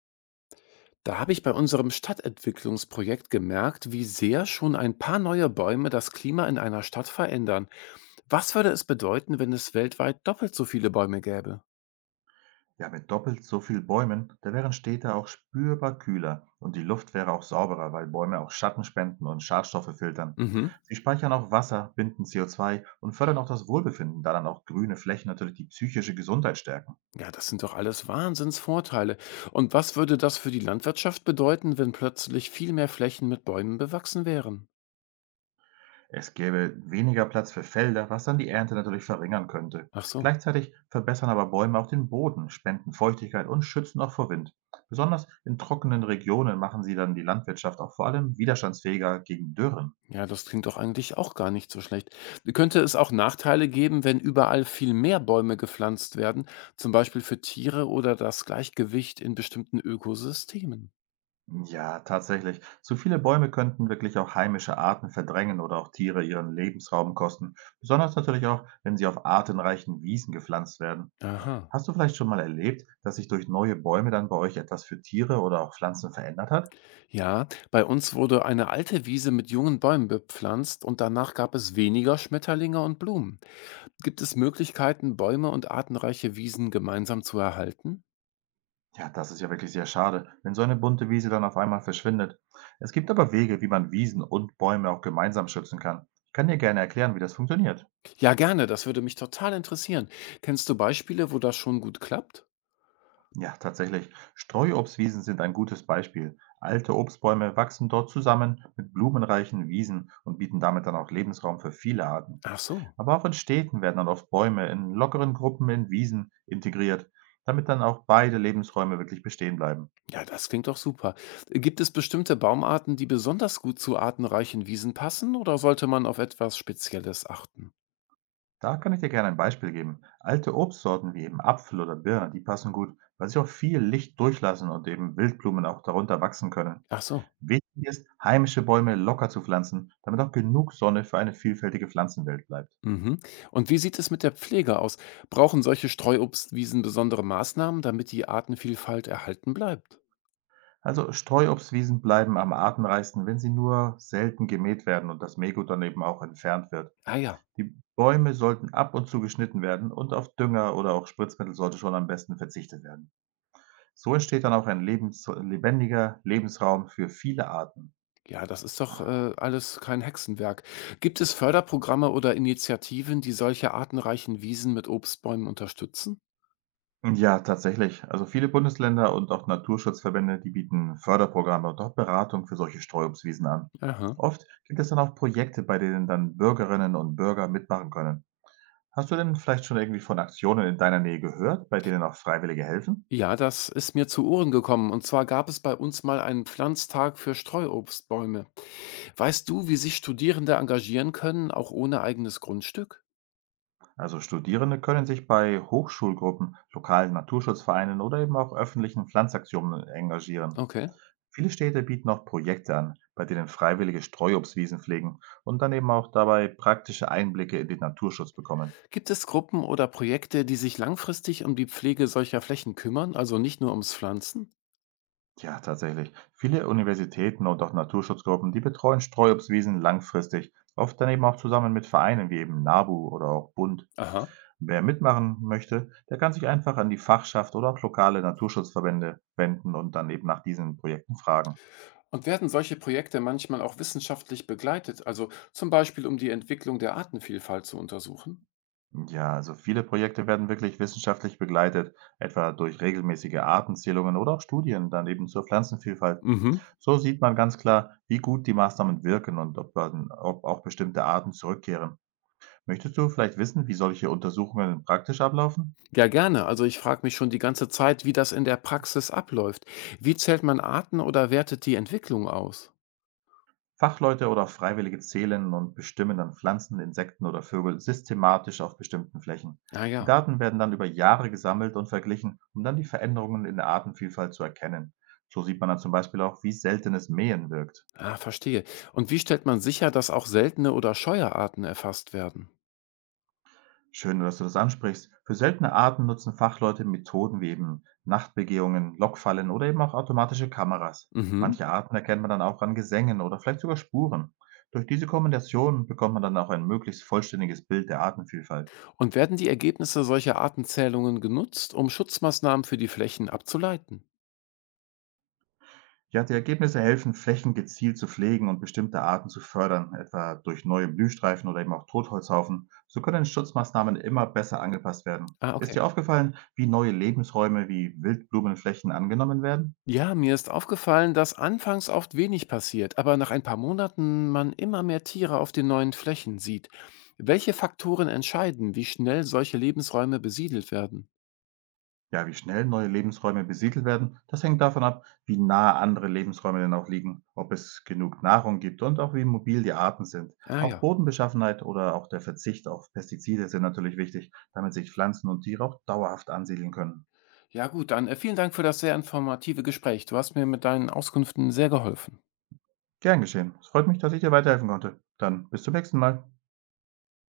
Da habe ich bei unserem Stadtentwicklungsprojekt gemerkt, wie sehr schon ein paar neue Bäume das Klima in einer Stadt verändern. Was würde es bedeuten, wenn es weltweit doppelt so viele Bäume gäbe? Ja, mit doppelt so viel Bäumen, da wären Städte auch spürbar kühler und die Luft wäre auch sauberer, weil Bäume auch Schatten spenden und Schadstoffe filtern. Mhm. Sie speichern auch Wasser, binden CO2 und fördern auch das Wohlbefinden, da dann auch grüne Flächen natürlich die psychische Gesundheit stärken. Ja, das sind doch alles Wahnsinnsvorteile. Und was würde das für die Landwirtschaft bedeuten, wenn plötzlich viel mehr Flächen mit Bäumen bewachsen wären? Es gäbe weniger Platz für Felder, was dann die Ernte natürlich verringern könnte. Ach so. Gleichzeitig verbessern aber Bäume auch den Boden, spenden Feuchtigkeit und schützen auch vor Wind. Besonders in trockenen Regionen machen sie dann die Landwirtschaft auch vor allem widerstandsfähiger gegen Dürren. Ja, das klingt doch eigentlich auch gar nicht so schlecht. Könnte es auch Nachteile geben, wenn überall viel mehr Bäume gepflanzt werden, zum Beispiel für Tiere oder das Gleichgewicht in bestimmten Ökosystemen? Ja, tatsächlich. Zu viele Bäume könnten wirklich auch heimische Arten verdrängen oder auch Tiere ihren Lebensraum kosten. Besonders natürlich auch, wenn sie auf artenreichen Wiesen gepflanzt werden. Aha. Hast du vielleicht schon mal erlebt, dass sich durch neue Bäume dann bei euch etwas für Tiere oder auch Pflanzen verändert hat? Ja, bei uns wurde eine alte Wiese mit jungen Bäumen bepflanzt und danach gab es weniger Schmetterlinge und Blumen. Gibt es Möglichkeiten, Bäume und artenreiche Wiesen gemeinsam zu erhalten? Ja, das ist ja wirklich sehr schade, wenn so eine bunte Wiese dann auf einmal verschwindet. Es gibt aber Wege, wie man Wiesen und Bäume auch gemeinsam schützen kann. Ich kann dir gerne erklären, wie das funktioniert. Ja, gerne, das würde mich total interessieren. Kennst du Beispiele, wo das schon gut klappt? Ja, tatsächlich. Streuobstwiesen sind ein gutes Beispiel. Alte Obstbäume wachsen dort zusammen mit blumenreichen Wiesen und bieten damit dann auch Lebensraum für viele Arten. Ach so. Aber auch in Städten werden dann oft Bäume in lockeren Gruppen in Wiesen integriert, damit dann auch beide Lebensräume wirklich bestehen bleiben. Ja, das klingt doch super. Gibt es bestimmte Baumarten, die besonders gut zu artenreichen Wiesen passen oder sollte man auf etwas Spezielles achten? Da kann ich dir gerne ein Beispiel geben. Alte Obstsorten wie eben Apfel oder Birne, die passen gut, weil sie auch viel Licht durchlassen und eben Wildblumen auch darunter wachsen können. Ach so. Wichtig ist, heimische Bäume locker zu pflanzen, damit auch genug Sonne für eine vielfältige Pflanzenwelt bleibt. Mhm. Und wie sieht es mit der Pflege aus? Brauchen solche Streuobstwiesen besondere Maßnahmen, damit die Artenvielfalt erhalten bleibt? Also Streuobstwiesen bleiben am artenreichsten, wenn sie nur selten gemäht werden und das Mähgut dann eben auch entfernt wird. Ah ja. Die Bäume sollten ab und zu geschnitten werden und auf Dünger oder auch Spritzmittel sollte schon am besten verzichtet werden. So entsteht dann auch ein lebens lebendiger Lebensraum für viele Arten. Ja, das ist doch alles kein Hexenwerk. Gibt es Förderprogramme oder Initiativen, die solche artenreichen Wiesen mit Obstbäumen unterstützen? Ja, tatsächlich. Also viele Bundesländer und auch Naturschutzverbände, die bieten Förderprogramme und auch Beratung für solche Streuobstwiesen an. Aha. Oft gibt es dann auch Projekte, bei denen dann Bürgerinnen und Bürger mitmachen können. Hast du denn vielleicht schon irgendwie von Aktionen in deiner Nähe gehört, bei denen auch Freiwillige helfen? Ja, das ist mir zu Ohren gekommen. Und zwar gab es bei uns mal einen Pflanztag für Streuobstbäume. Weißt du, wie sich Studierende engagieren können, auch ohne eigenes Grundstück? Also Studierende können sich bei Hochschulgruppen, lokalen Naturschutzvereinen oder eben auch öffentlichen Pflanzaktionen engagieren. Okay. Viele Städte bieten auch Projekte an, bei denen Freiwillige Streuobstwiesen pflegen und dann eben auch dabei praktische Einblicke in den Naturschutz bekommen. Gibt es Gruppen oder Projekte, die sich langfristig um die Pflege solcher Flächen kümmern, also nicht nur ums Pflanzen? Ja, tatsächlich. Viele Universitäten und auch Naturschutzgruppen, die betreuen Streuobstwiesen langfristig, oft dann eben auch zusammen mit Vereinen wie eben NABU oder auch Bund. Aha. Wer mitmachen möchte, der kann sich einfach an die Fachschaft oder auch lokale Naturschutzverbände wenden und dann eben nach diesen Projekten fragen. Und werden solche Projekte manchmal auch wissenschaftlich begleitet, also zum Beispiel um die Entwicklung der Artenvielfalt zu untersuchen? Ja, also viele Projekte werden wirklich wissenschaftlich begleitet, etwa durch regelmäßige Artenzählungen oder auch Studien daneben zur Pflanzenvielfalt. Mhm. So sieht man ganz klar, wie gut die Maßnahmen wirken und ob auch bestimmte Arten zurückkehren. Möchtest du vielleicht wissen, wie solche Untersuchungen praktisch ablaufen? Ja, gerne. Also ich frage mich schon die ganze Zeit, wie das in der Praxis abläuft. Wie zählt man Arten oder wertet die Entwicklung aus? Fachleute oder Freiwillige zählen und bestimmen dann Pflanzen, Insekten oder Vögel systematisch auf bestimmten Flächen. Ah Die ja, Daten werden dann über Jahre gesammelt und verglichen, um dann die Veränderungen in der Artenvielfalt zu erkennen. So sieht man dann zum Beispiel auch, wie seltenes Mähen wirkt. ah, verstehe. Und wie stellt man sicher, dass auch seltene oder scheue Arten erfasst werden? Schön, dass du das ansprichst. Für seltene Arten nutzen Fachleute Methoden wie eben Nachtbegehungen, Lockfallen oder eben auch automatische Kameras. Mhm. Manche Arten erkennt man dann auch an Gesängen oder vielleicht sogar Spuren. Durch diese Kombination bekommt man dann auch ein möglichst vollständiges Bild der Artenvielfalt. Und werden die Ergebnisse solcher Artenzählungen genutzt, um Schutzmaßnahmen für die Flächen abzuleiten? Ja, die Ergebnisse helfen, Flächen gezielt zu pflegen und bestimmte Arten zu fördern, etwa durch neue Blühstreifen oder eben auch Totholzhaufen. So können Schutzmaßnahmen immer besser angepasst werden. Ah, Ist okay. dir aufgefallen, wie neue Lebensräume wie Wildblumenflächen angenommen werden? Ja, mir ist aufgefallen, dass anfangs oft wenig passiert, aber nach ein paar Monaten man immer mehr Tiere auf den neuen Flächen sieht. Welche Faktoren entscheiden, wie schnell solche Lebensräume besiedelt werden? Ja, wie schnell neue Lebensräume besiedelt werden, das hängt davon ab, wie nah andere Lebensräume denn auch liegen, ob es genug Nahrung gibt und auch wie mobil die Arten sind. Ah Auch ja. Bodenbeschaffenheit oder auch der Verzicht auf Pestizide sind natürlich wichtig, damit sich Pflanzen und Tiere auch dauerhaft ansiedeln können. Ja gut, dann vielen Dank für das sehr informative Gespräch. Du hast mir mit deinen Auskünften sehr geholfen. Gern geschehen. Es freut mich, dass ich dir weiterhelfen konnte. Dann bis zum nächsten Mal.